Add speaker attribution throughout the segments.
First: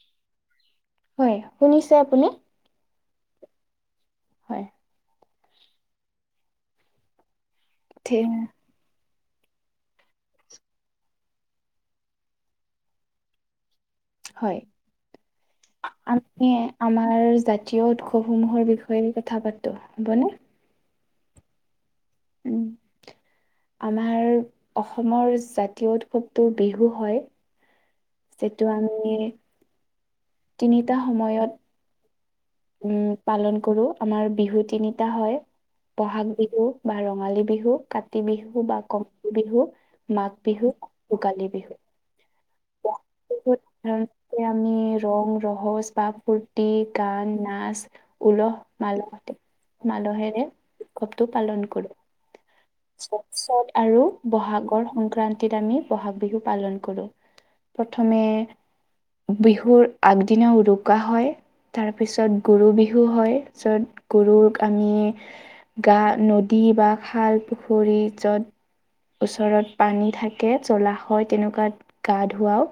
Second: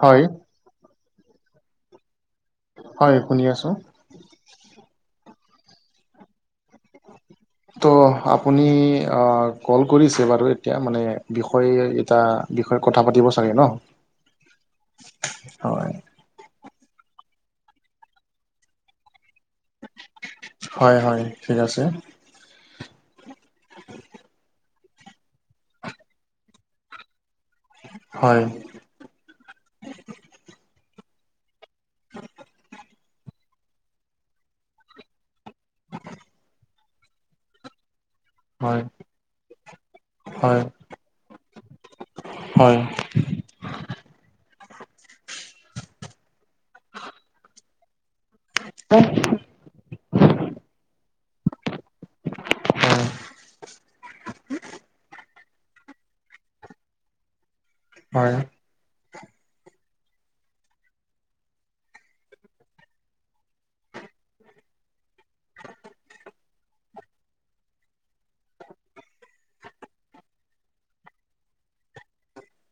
Speaker 1: হয়।
Speaker 2: হয় শুনিছে আপুনি।
Speaker 1: হয় শুনি আছোঁ।
Speaker 2: হয়।
Speaker 1: ত'
Speaker 2: ঠিক
Speaker 1: আপুনি অ কল কৰিছে বাৰু এতিয়া মানে বিষয়ে এটা বিষয়ে কথা পাতিব চাগে ন।
Speaker 2: হয়
Speaker 1: হয়,
Speaker 2: [unintelligible] আমাৰ জাতীয় উৎসৱসমূহৰ বিষয়ে কথা পাতো হ'বনে।
Speaker 1: হয় হয় ঠিক আছে।
Speaker 2: উম, আমাৰ অসমৰ জাতীয় উৎসৱটো বিহু হয়।
Speaker 1: হয়,
Speaker 2: যিটো আমি তিনিটা সময়ত উম, পালন কৰো আমাৰ বিহু তিনিটা হয়। ব'হাগ বিহু বা ৰঙালী বিহু কা কাতি বিহু বা
Speaker 1: হয়,
Speaker 2: ক বিহু, মাঘ
Speaker 1: হয়,
Speaker 2: বিহু, ভোগালী বিহু।
Speaker 1: হয়।
Speaker 2: বহুত [unintelligible] আমি ৰং -ৰহজ বা ফূৰ্তি, গান, নাচ উলহ মালহতে, মালহেৰে উৎসৱটো পালন কৰোঁ।
Speaker 1: হয়,
Speaker 2: চ'ত -চ'ত আৰু বহাগৰ সংক্ৰান্তিত আমি বহাগ বিহু পালন কৰোঁ। প্ৰথমে
Speaker 1: হয়,
Speaker 2: বিহুৰ আগদিনা উৰুকা হয়। তাৰপিছত গৰু বিহু হয় য'ত গৰুক আমি গা নদী বা খাল পুখুৰী য'ত ওচৰত পানী থাকে জলাশয় তেনেকুৱাত গা ধুৱাও,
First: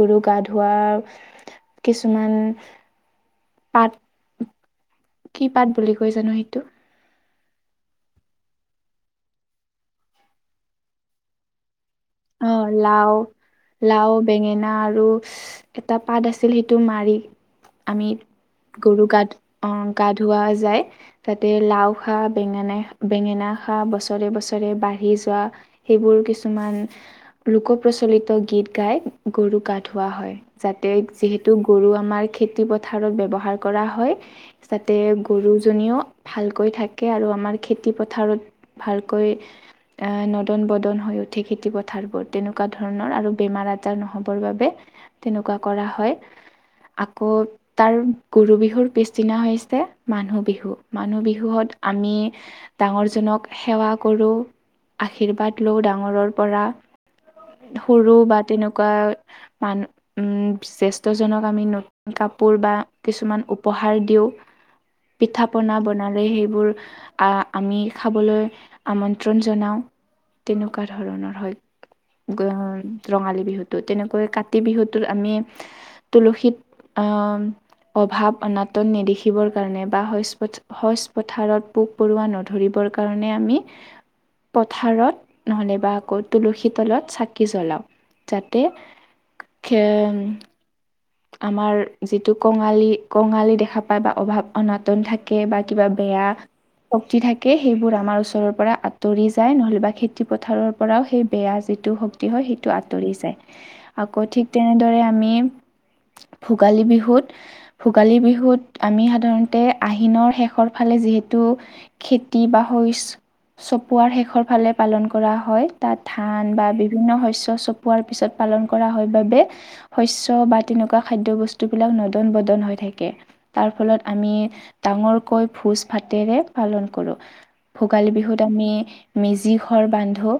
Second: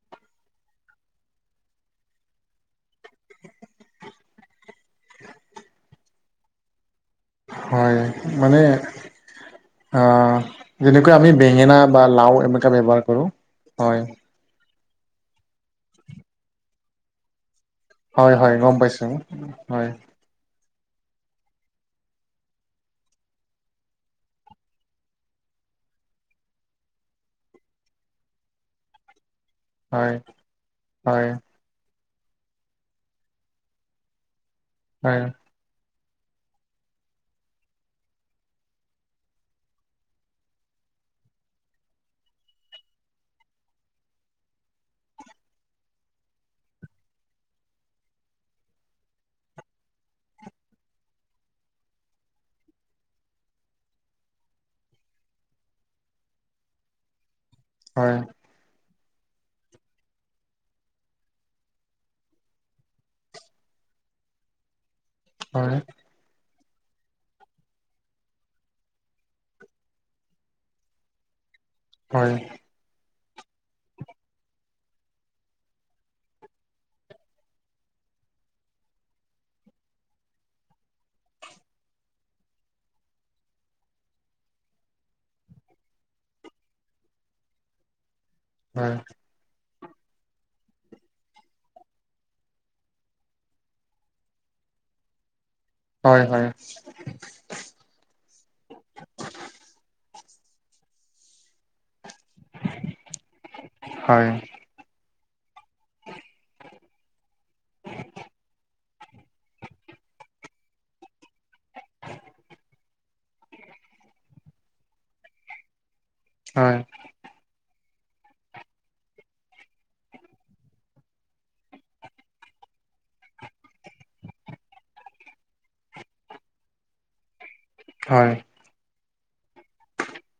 Speaker 2: গৰু গা ধোৱা। কিছুমান পাত, কি পাত বুলি কৈ জানো সেইটো?
Speaker 1: হয়, মানে অ', যেনেকুৱা আমি বেঙেনা বা লাও
Speaker 2: অ
Speaker 1: এনেকা ব্যৱহাৰ
Speaker 2: লাও
Speaker 1: কৰোঁ, হয়।
Speaker 2: লাও বেঙেনা আৰু এটা পাত আছিল সেইটো মাৰি আমি
Speaker 1: হয়, হয় গম
Speaker 2: গৰু
Speaker 1: পাইছোঁ।
Speaker 2: গাত, অ',
Speaker 1: হয়,
Speaker 2: গা ধুওৱা যায়। তাতে লাও খা, বেঙেনা- বেঙেনা খা বছৰে- বছৰে বাঢ়ি যোৱা সেইবোৰ কিছুমান লোক প্ৰচলিত গীত গাই গৰু গা ধোৱা হয়। যাতে
Speaker 1: হয়,
Speaker 2: যিহেতু গৰু আমাৰ খেতি পথাৰত ব্যৱহাৰ কৰা হয় যাতে
Speaker 1: হয়,
Speaker 2: গৰুজনীও ভালকৈ থাকে আৰু আমাৰ খেতি পথাৰত ভালকৈ অ, নদন বদন হৈ উঠে খেতিপথ পথাৰবোৰ তেনেকুৱা ধৰণৰ আৰু বেমাৰ আজাৰ নহবৰ বাবে তেনেকুৱা কৰা হয়। আকৌ তাৰ গুৰু বিহুৰ পিছদিনা হৈছে মানুহ বিহু। মানুহ বিহুত আমি ডাঙৰজনক সেৱা কৰোঁ, আশীৰ্বাদ লওঁ ডাঙৰৰ পৰা। সৰু
Speaker 1: হয়,
Speaker 2: বা তেনেকুৱা মানু উম, জ্যেষ্ঠজনক আমি নত কাপোৰ বা কিছুমান উপহাৰ দিওঁ, পিঠা
Speaker 1: হয়, হয়,
Speaker 2: পনা বনালে সেইবোৰ আমি খাবলৈ আমন্ত্ৰণ জনাওঁ। তেনেকুৱা ধৰণৰ হয়।
Speaker 1: হয়,
Speaker 2: ৰঙালী বিহুটো। তেনেকৈ কাঁতি বিহুটোত আমি তুলসীত অ, অভাৱ অনাটন নেদেখিবৰ কাৰণে বা [unintelligible] হজ পথাৰত পোক- পৰুৱা নধৰিবৰ কাৰণে আমি পথাৰত নহ'লেবা আকৌ তুলসী তলত চাকি জ্বলাওঁ যাতে
Speaker 1: হয়,
Speaker 2: [unintelligible] আমাৰ যিটো কঙালী -কঙালী দেখা পায় বা অভাৱ অনাটন থাক কে বা কিবা বেয়া
Speaker 1: হয়, হয়,
Speaker 2: শক্তি থাকে সেইবোৰ আমাৰ ওচৰৰ পৰা আঁতৰি যায় নহলেবা খেতি পথাৰৰ পৰাও সেই বেয়া যিটো শক্তি হয় সেইটো আঁতৰি যায়, আকৌ
Speaker 1: হয়,
Speaker 2: ঠিক তেনেদৰে আমি ভোগালী বিহুত ভোগালী বিহুত আমি সাধাৰণতে আহিনৰ শেষৰ ফালে যিহেতু খেতি বা শস্য চপোৱাৰ শেষৰ ফালে পালন কৰা হয়। তাত ধান বা বিভিন্ন শস্য চপোৱাৰ পিছত পালন কৰা হয় বাবে শস্য বা তেনেকুৱা খাদ্য বস্তুবিলাক নদন বদন হৈ থাকে। তাৰ ফলত আমি ডাঙৰকৈ ভোজ ভাতেৰে পালন কৰোঁ। ভোগালী
Speaker 1: হয়,
Speaker 2: বিহুত আমি মেজি ঘৰ বান্ধো,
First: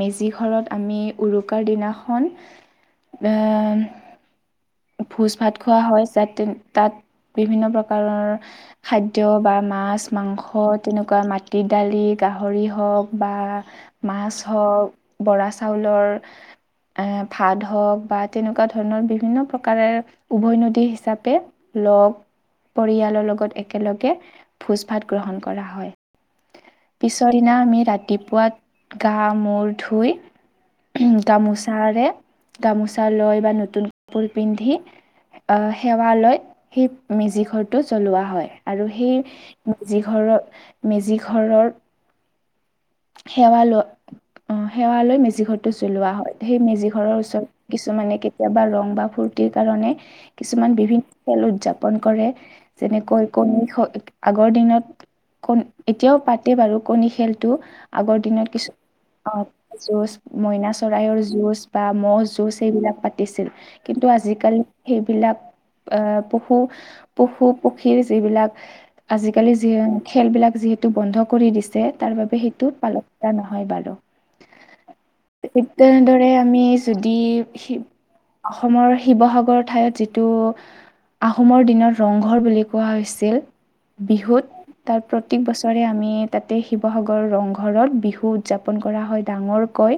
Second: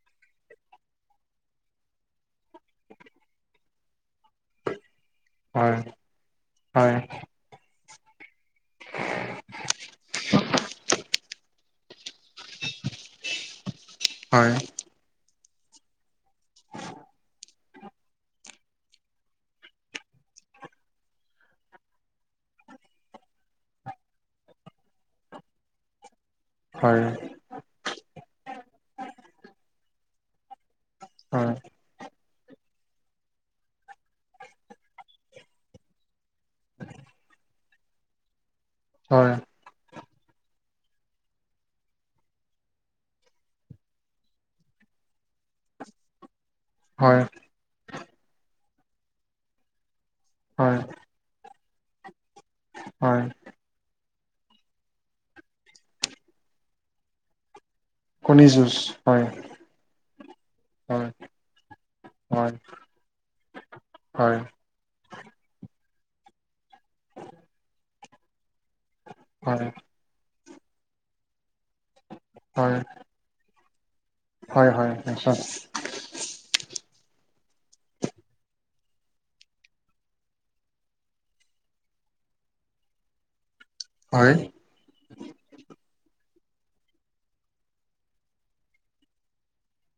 Speaker 2: মেজিঘৰত আমি উৰুকাৰ দিনাখন উম ভোজ ভাত খোৱা হয় যাতে
Speaker 1: হয়।
Speaker 2: তাত বিভিন্ন প্ৰকাৰৰ খাদ্য বা মাছ, মাংস তেনেকুৱা মাটিৰ দালি গাহৰি হওঁক বা মাছ
Speaker 1: হয়
Speaker 2: হওঁক, বৰা চাউলৰ এ ভাত হওঁক বা তেনেকুৱা ধৰণৰ বিভিন্ন প্ৰকাৰে উভৈ নদী হিচাপে লগ পৰিয়ালৰ লগত একেলগে ভোজ ভাত গ্ৰহণ কৰা হয়।
Speaker 1: হয়
Speaker 2: পিছত- দিনা আমি ৰাতিপুৱাত গা মূৰ ধুই-
Speaker 1: হয়
Speaker 2: গামোচাৰে গামোচা লৈ বা নতুন কাপোৰ পিন্ধি। সেৱা লৈ সেই মেজি ঘৰটো জ্বলোৱা হয়, আৰু
Speaker 1: হয়
Speaker 2: সেই- মেজি ঘৰৰ মেজি ঘৰৰ সেৱা লোৱা- অঁ সেৱা লৈ মেজি ঘৰটো জ্বলোৱা হয় সেই মেজি ঘৰৰ
Speaker 1: হয়
Speaker 2: ওচৰত কিছুমানে কেতিয়াবা ৰং- বা ফূৰ্তিৰ কাৰনে
Speaker 1: হয়
Speaker 2: কিছুমান বিভিন্ন খেল উদযাপন কৰে।
Speaker 1: হয়
Speaker 2: যেনেকৈ কণ আগৰ দিনত- কণ এতিয়াও পাতে বাৰু কণী খেলটো আগৰ
Speaker 1: কণী
Speaker 2: দিনত
Speaker 1: যুঁজ
Speaker 2: কিছু
Speaker 1: হয়
Speaker 2: অঁ- যুঁজ মইনা
Speaker 1: হয়
Speaker 2: চৰাইৰ যুঁজ বা ম'
Speaker 1: হয়
Speaker 2: যুঁজ এইবিলাক পাতিছিল। কিন্তু
Speaker 1: হয়
Speaker 2: আজিকালি সেইবিলাক- আহ পশু পশু পক্ষীৰ যিবিলাক- আজিকালি
Speaker 1: হয়
Speaker 2: যি খেলবিলাক যিহেতু বন্ধ কৰি দিছে তাৰ বাবে সেইটো পালকা নহয় বাৰু।
Speaker 1: হয় হয় হয় হয়।
Speaker 2: ঠিক তেনেদৰে আমি যদি- অসমৰ শিৱসাগৰ ঠাইত যিটো- আহোমৰ দিনত ৰংঘৰ বুলি কোৱা হৈছিল
Speaker 1: হয়
Speaker 2: বিহুত। তাত প্ৰত্যেক বছৰে আমি তাতে শিৱসাগৰৰ ৰংঘৰত বিহু উদযাপন কৰা হয় ডাঙৰ। কৈ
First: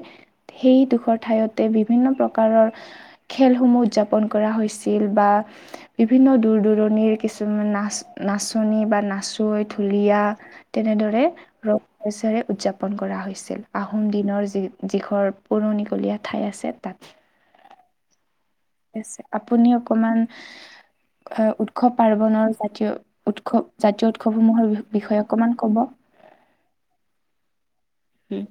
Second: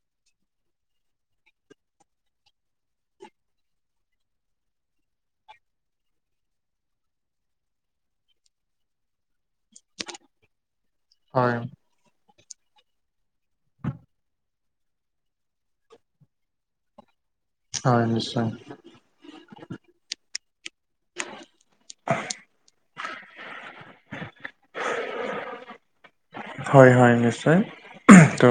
Speaker 2: সেই দুখৰ ঠাইতে বিভিন্ন প্ৰকাৰৰ- খেলসমূহ উৰ্দযাপন কৰা হৈছিল বা- বিভিন্ন দূৰ দূৰণিৰ কিছুমান নাচ নাচনী বা নাচৈ ঢুলীয়া- তেনেদৰে
Speaker 1: হয়
Speaker 2: ৰৰে উদযাপন কৰা হৈছিল আহোম দিনৰ যি যিখনৰ- পুৰণিকলীয়া ঠাই আছে তাত-
Speaker 1: হয় নিশ্চয়।
Speaker 2: আপুনি অকণমান উৎসৱ পাৰ্বনৰৰ জাতীয়- উৎসৱ জাতীয় উৎসৱসমূহৰ বি বিষয়ে অকণমান ক'ব।
Speaker 1: হয় হয় নিশ্চয়,
Speaker 2: উম
Speaker 1: তো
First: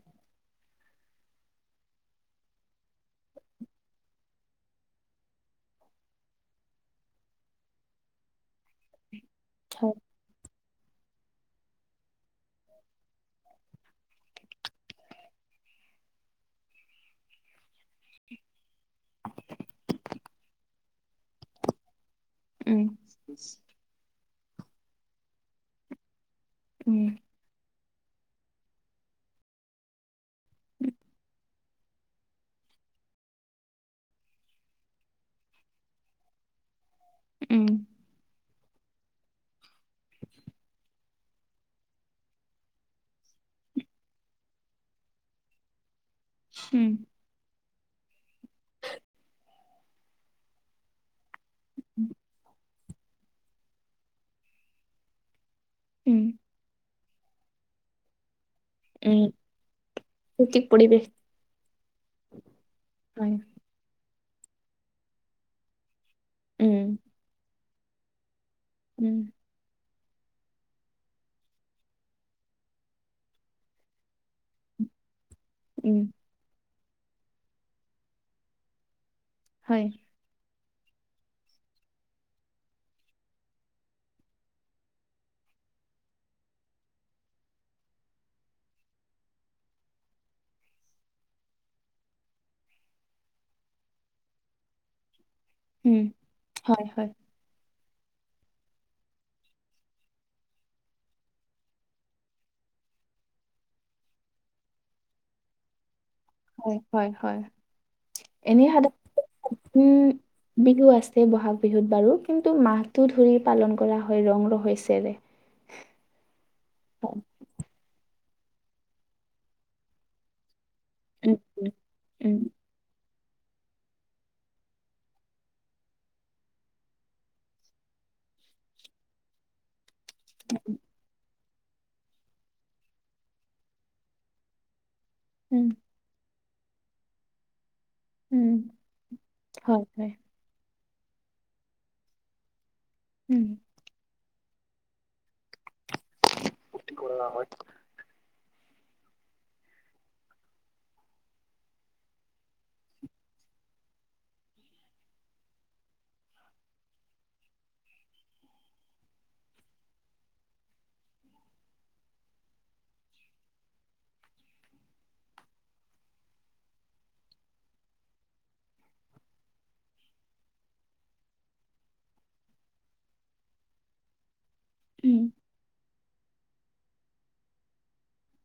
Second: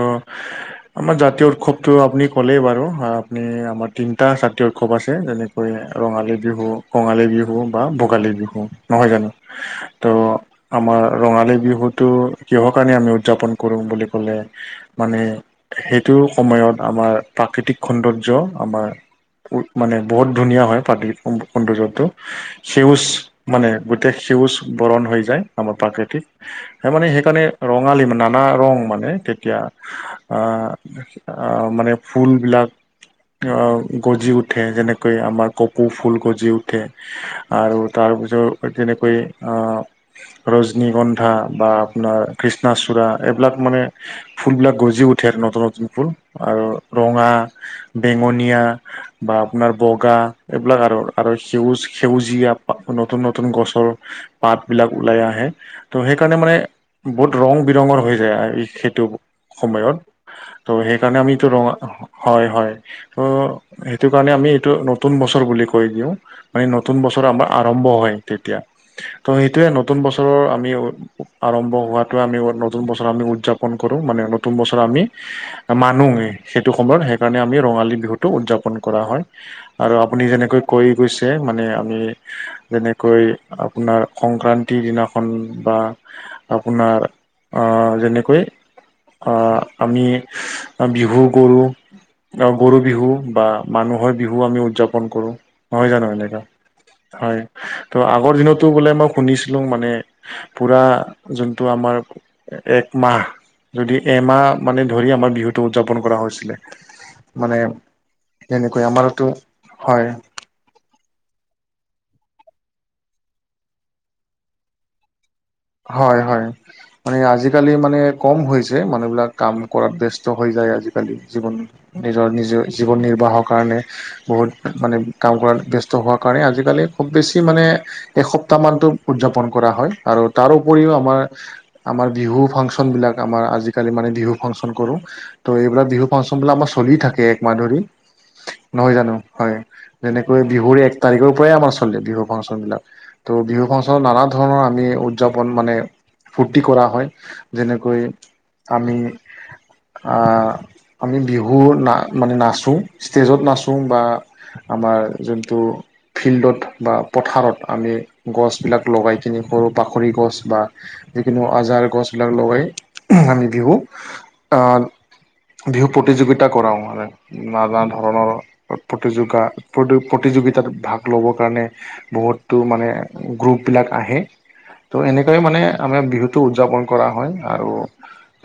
Speaker 1: আমাৰ জাতীয় উৎসৱতটো আপুনি ক'লেই বাৰু আপুনি আমাৰ তিনিটা জাতীয় উৎসৱ আছে যেনে- ৰঙালী বিহু কঙালী বিহু বা ভোগালী বিহু নহয় জানো।
Speaker 2: হয়।
Speaker 1: ত' আমাৰ ৰঙালী বিহুটো- কিহ কাৰনে আমি উদযাপন কৰোঁ বুলি ক'লে। মানে সেইটো সময়ত আমাৰ প্ৰাকৃতিক সৌন্দৰ্য্য আমাৰ। মানে বহুত ধুনীয়া হয় পতি সৌন্দৰ্য্যটো
Speaker 2: উম
Speaker 1: সেউজ মানে- গোটেই সেউজ বৰণ হৈ যায় আমাৰ প্ৰাকৃতিক সেই
Speaker 2: উম
Speaker 1: মানে সেই- কাৰানে ৰং আলি ম না না ৰং মানে তেতিয়া আহঁ- অঁ মানে ফুল বিলাক- অঁ গজি উঠে যেনেকৈ আমাৰ কপৌ ফুল গজি উঠে। উঠে,
Speaker 2: উম
Speaker 1: আৰু তাৰপিছত- তেনেকৈ ৰজনীগন্ধা বা- আপোনাৰ কৃষ্ণাচূড়া এইবিলাক মানে ফুলবিলাক গজি উঠে আৰু নতুন নতুন ফুল। আৰু
Speaker 2: উম
Speaker 1: ৰঙা বেঙুনীয়া বা আপোনাৰ বগা এইবিলাক আৰু।। আৰু সেউজ সেউজীয়া নতুন নতুন গছৰ পাতবিলাক ওলাই আহে। ত' সেই কাৰণে মানে বহুত ৰং বিৰঙৰ হৈ যায় খেতি। এইটো
Speaker 2: উম
Speaker 1: সময়ত
Speaker 2: প্ৰতীক
Speaker 1: ত'
Speaker 2: পৰিৱেশ
Speaker 1: সেইকাৰণে আমিতো ৰঙা হয় হয়।
Speaker 2: হয়
Speaker 1: ত'- সেইটো কাৰণে আমি এইটো নতুন বছৰ বুলি কৈ দিওঁ মানে
Speaker 2: উম
Speaker 1: নতুন বছৰ আমাৰ- আৰম্ভ হয় তেতিয়া।
Speaker 2: উম
Speaker 1: তো সেইটোৱে নতুন বছৰৰ আমি আৰম্ভ- হোৱাটোৱেই আমি নতুন বছৰ আমি উদযাপন কৰোঁ মানে নতুন বছৰ আমি
Speaker 2: উম
Speaker 1: মানোৱেই- সেইটো সময়ত সেইকাৰণে আমি ৰঙালী বিহুটো উদযাপন কৰা হয়
Speaker 2: হয়
Speaker 1: আৰু। আপুনি যেনেকৈ কৈ গৈছে মানে আমি। যেনেকৈ আপোনাৰ সংক্ৰান্তিৰ দিনাখন বা আপোনাৰ আ যেনেকৈ। আ আমি বিহু গৰু গৰু বিহু বা মানুহৰ বিহু আমি উদযাপন কৰোঁ। নহয়
Speaker 2: উম
Speaker 1: জানো এনেকুৱা হয়। ত' আগৰ দিনতো বোলে মই শুনিছিলোঁ মানে পুৰা যোনটো আমাৰ। একমাহ যদি এমাহ মানে ধৰি আমাৰ বিহুতটো উদযাপন কৰা হৈছে।
Speaker 2: হয় হয় হয়
Speaker 1: মানে
Speaker 2: এনেই
Speaker 1: সেনেকৈ
Speaker 2: সাধাৰণ
Speaker 1: আমাৰতো
Speaker 2: উম
Speaker 1: হয়।
Speaker 2: বিহু আছে বহাগ বিহুত বাৰু কিন্তু মাহটো ধৰি পালন কৰা হয় ৰং ৰহস্যৰে।
Speaker 1: হয় হয়। মানে আজিকালি মানে কম হৈছে মানুহ বিলাক কাম কৰাত ব্যস্ত হৈ যায়। আজিকালি
Speaker 2: উম
Speaker 1: জীৱন নিজৰ
Speaker 2: উম
Speaker 1: নিজৰ জীৱন নিৰ্বাহৰ কাৰণে। বহুত মানে কাম কৰাত ব্যস্ত হোৱাৰ কাৰণে, আজিকালি খুব বেছি মানে। এসপ্তাহ মানতটো উদযাপন কৰা হয় আৰু তাৰওপৰিও আমাৰ। আমাৰ বিহু ফাংচন বিলাক আমাৰ আজিকালি মানে বিহু ফাংচন কৰোঁ ত'
Speaker 2: উম
Speaker 1: এইবিলাক বিহু। ফাংচন বিলাক আমাৰ চলিয়ে থাকে একমাহ ধৰি
Speaker 2: উম,
Speaker 1: নহয় জানো
Speaker 2: হয় হয়
Speaker 1: হয়নে। বিহুৰ এক তাৰিখৰ পৰাই আমাৰ চলে বিহু ফাংচন বিলাক ত'
Speaker 2: উম
Speaker 1: বিহু ফাংচনত নানা ধৰণৰ আমি। উদযাপন মানে ফূৰ্তি কৰা হয়, যেনেকৈ আমি। আহ আমি বিহু না মানে নাচো, ষ্টেজত নাচো বা। আমাৰ যোনটো। ফিল্ডত বা পথাৰত আমি গছবিলাক লগাই কিনি কৰোঁ। পাখৰি গছ বা যিকোনো আজাৰ গছবিলাক লগাই আমি বিহু আহ বিহু প্ৰতিযোগিতা কৰাওঁ আৰু। নানা ধৰণৰ প্ৰতিযোগা প্ৰতি প্ৰতিযোগিতাত ভাগ ল'বৰ কাৰণে। বহুতো মানে গ্ৰুপবিলাক আহে। ত'
Speaker 2: উম
Speaker 1: এনেকৈ মানে আমাৰ বিহুতটো উদযাপন কৰা হয় আৰু।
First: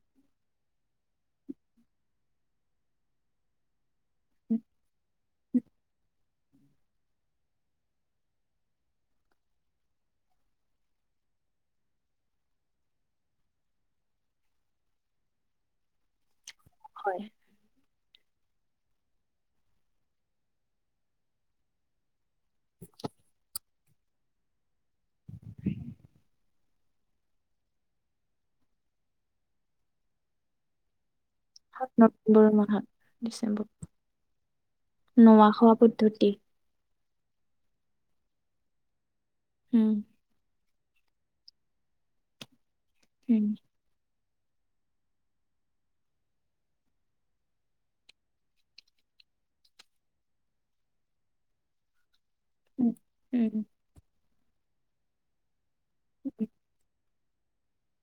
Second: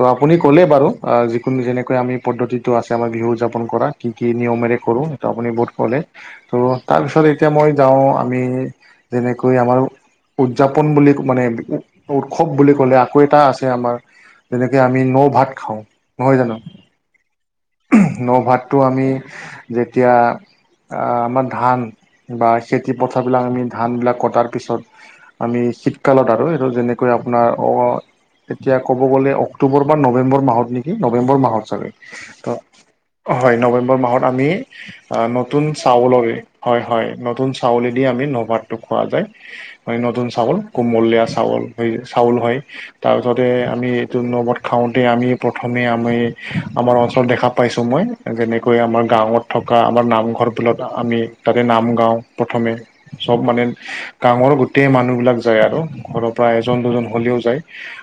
Speaker 1: ত' আপুনি ক'লে বাৰু অ যিকোনো যেনেকৈ আমি পদ্ধতিটো আছে আমাৰ বিহু উদযাপন কৰা। কি কি
Speaker 2: উম,
Speaker 1: নিয়মেৰে কৰোঁ সেইটো আপুনি বহুত ক'লে ত' তাৰপিছত এতিয়া মই যাওঁ আমি যেনেকৈ আমাৰ। উদযাপন বুলি মানে উ উৎসৱ বুলি ক'লে, আকৌ এটা আছে আমাৰ। তেনেকে আমি ন 'ভাত খাওঁ নহয় জানো?
Speaker 2: হয়।
Speaker 1: ন' ভাতটো আমি যেতিয়া। আমাৰ ধান বা খেতি পথাৰবিলাক আমি ধানবিলাক কটাৰ পিছত। আমি শীতকালত আৰু এইটো যেনেকৈ আপোনাৰ অ' তেতিয়া ক'ব গ'লে অক্টোবৰ বা নৱেম্বৰ মাহত নেকি! নৱেম্বৰ মাহত।
Speaker 2: নৱেম্বৰ
Speaker 1: ত'
Speaker 2: মাহত
Speaker 1: হয়
Speaker 2: ডিচেম্বৰ
Speaker 1: নৱেম্বৰ মাহত আমি
Speaker 2: নোৱা
Speaker 1: নতুন
Speaker 2: খোৱা পদ্ধতি
Speaker 1: চাউলগৈ। হয়- হয় নতুন চাউলেদি আমি নভাতটো খোৱা যায়
Speaker 2: উম
Speaker 1: হয় নতুন চাউল কোমলীয়া চাউল চাউল হয় তাৰপিছতে
Speaker 2: উম
Speaker 1: আমি। ন ভাত খাওঁতে আমি প্ৰথমে আমি আমাৰ অঞ্চলত দেখা পাইছোঁ মই। যেনেকৈ আমাৰ গাঁৱত থকা আমাৰ নামঘৰবিলত আমি তাতে নাম গাওঁ। প্ৰথমে
Speaker 2: উম
Speaker 1: চব
Speaker 2: উম উম
Speaker 1: মানে গাঁৱৰ গোটেই মানুহবিলাক যায় আৰু ঘৰৰ পৰা। এজন দুজন হ'লেও যায়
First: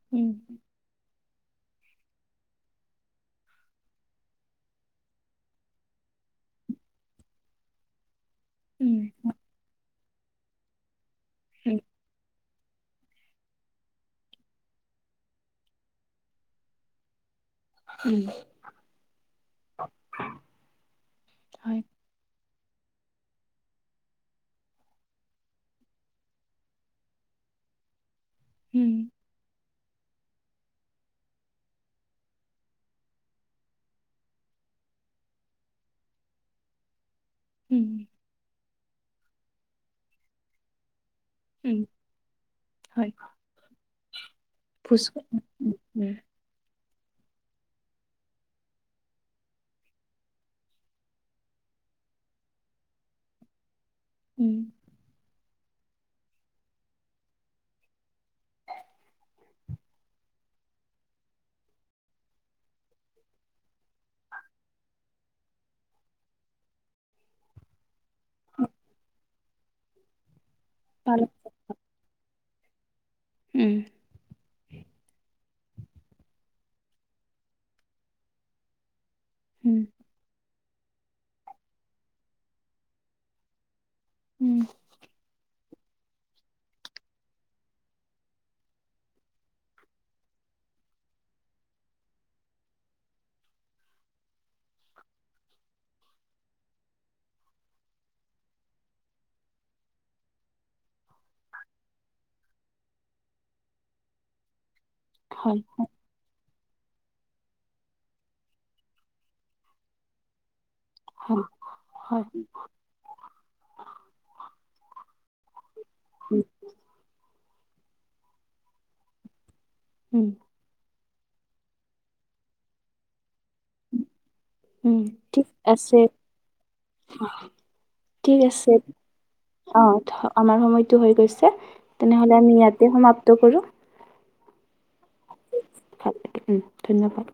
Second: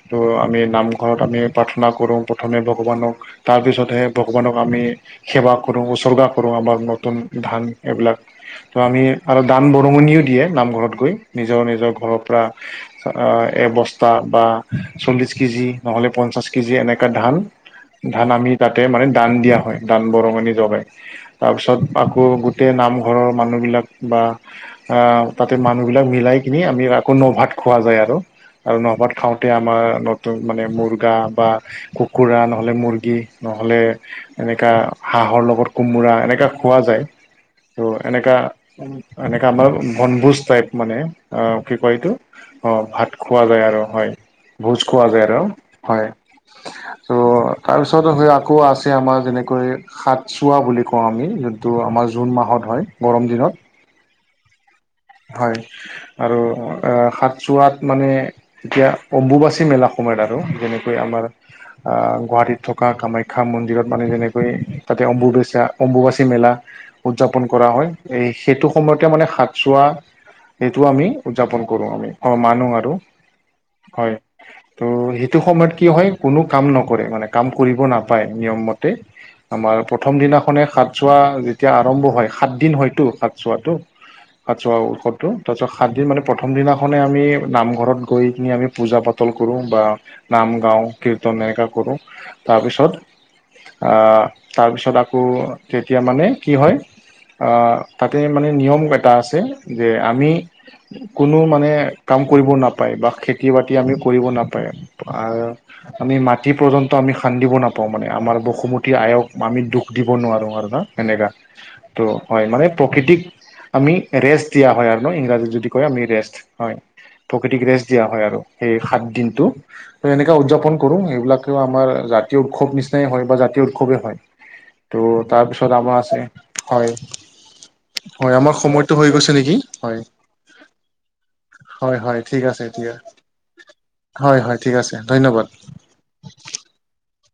Speaker 1: ত'
Speaker 2: উম
Speaker 1: আমি নামঘৰত আমি প্ৰাৰ্থনা কৰোঁ প্ৰথমে ভগৱানক। তাৰপিছতহে ভগৱানক আমি সেৱা কৰোঁ উছৰ্গা কৰোঁ আমাৰ নতুন। ধান এইবিলাক ত'
Speaker 2: উম
Speaker 1: আমি আৰু দান বৰঙণিও দিয়ে নামঘৰত গৈ নিজৰ- নিজৰ। বা এবস্তা বা চল্লিশ কেজি নহ'লে পঞ্চাছ কেজি এনেকুৱা ধান।
Speaker 2: উম
Speaker 1: ধান আমি তাতে মানে দান দিয়া হয় দান বৰঙণি জগাই। তাৰপিছত
Speaker 2: হয়
Speaker 1: আকৌ গোটেই নামঘৰৰ মানুহবিলাক বা। আহ তাতে মানুহবিলাক মিলাই কিনি আমি আকৌ ন ভাত খোৱা যায়, আৰু আৰু ন
Speaker 2: উম
Speaker 1: ভাত খাওঁতে গতে আমাৰ নতুন মানে মুৰ্গা বা কুকুৰা নহ'লে মুৰ্গী, নহ'লে এনেকা হাঁহৰ লগত কোমোৰা, এনেকা খোৱা যায়। ত
Speaker 2: উম
Speaker 1: এনেকা, এনেকা আমাৰ বনভোজ টাইপ মানে। কি
Speaker 2: উম
Speaker 1: কয় এইটো, অ ভাত
Speaker 2: হয়
Speaker 1: খোৱা যায় আৰু হয়, ভোজ খোৱা যায় আৰু,
Speaker 2: উম
Speaker 1: হয়।
Speaker 2: উম
Speaker 1: ত তাৰপিছত সেই আকৌ আছে আমাৰ যেনেকৈ সাতচোৱা বুলি কওঁ আমি যোনটো আমাৰ জুন মাহত হয়, গৰম দিনত।
Speaker 2: উম।
Speaker 1: হয়, আৰু সাতচোৱাত মানে এতিয়া অম্বুবাচী মেলা সময়ত আৰু, যেনেকৈ আমাৰ আহ গুৱাহাটীত থকা কামাখ্যা মন্দিৰত মানে যেনেকৈ, তাতে অম্বুবৈচা, অম্বুবাচী মেলা উদযাপন কৰা হয়, এ সেইটো সময়তে মানে সাত চোৱা সেইটো আমি
Speaker 2: পাল
Speaker 1: উদযাপন কৰো আমি, অ' মানো আৰু।
Speaker 2: উম।
Speaker 1: হয়। ত' সেইটো সময়ত কি হয়, কোনো কাম নকৰে, মানে কাম কৰিব নাপায়, নিয়ম মতে। আমাৰ
Speaker 2: উম
Speaker 1: প্ৰথম দিনাখনেই সাত চোৱা যেতিয়া আৰম্ভ হয়, সাতদিন হয়তো সাত চোৱাটো।
Speaker 2: উম
Speaker 1: ভাত চোৱা ঔষধটো, তাৰপাছত সাতদিন মানে প্ৰথম দিনাখনে আমি নামঘৰত গৈ কিনি আমি পূজা পাতল কৰোঁ বা নাম গাও কীৰ্তন এনেকা কৰোঁ, তাৰপিছত তাৰপিছত আকৌ তেতিয়া মানে কি হয় অ' তাতে মানে নিয়ম এটা আছে যে আমি কোনো মানে কাম কৰিব নাপায়, বা খেতি বাতি আমিও কৰিব নাপায়।
Speaker 2: হয় হয়
Speaker 1: [unintelligible] আমি মাটি পৰ্যন্ত আমি খান্দিব নাপাওঁ মানে, আমাৰ বসুমতী আয়ক, আমি দুখ দিব নোৱাৰোঁ আৰু না। এনেকা,
Speaker 2: হয়
Speaker 1: ত' হয়, মানে প্ৰকৃতিক আমি ৰেষ্ট দিয়া হয় আৰু ন, ইংৰাজী যদি [unintelligible] হয়, প্ৰকৃতিক ৰেষ্ট দিয়া হয় আৰু, সেই সাত দিনটো।
Speaker 2: উম উম
Speaker 1: এনেকা উদযাপন কৰোঁ, এইবিলাকেও আমাৰ জাতীয় উৎসৱ নিচিনাই হয় বা জাতীয় উৎসৱেই হয়।
Speaker 2: উম,
Speaker 1: ত'
Speaker 2: ঠিক
Speaker 1: তাৰপিছত আমাৰ আছে, হয়, হয়
Speaker 2: ঠিক
Speaker 1: আমাৰ
Speaker 2: আছে
Speaker 1: সময় হৈ গৈছে নেকি,
Speaker 2: অ
Speaker 1: হয়,
Speaker 2: আমাৰ সময়টো হৈ গৈছে
Speaker 1: হয়-হয়
Speaker 2: তেনেহ'লে
Speaker 1: ঠিক
Speaker 2: আমি
Speaker 1: আছে
Speaker 2: ইয়াতে
Speaker 1: এতিয়া।
Speaker 2: সমাপ্ত কৰোঁ
Speaker 1: হয় হয়, ঠিক আছে, ধন্যবাদ।
Speaker 2: ভাল [unintelligible] লকে ধন্যবাদ।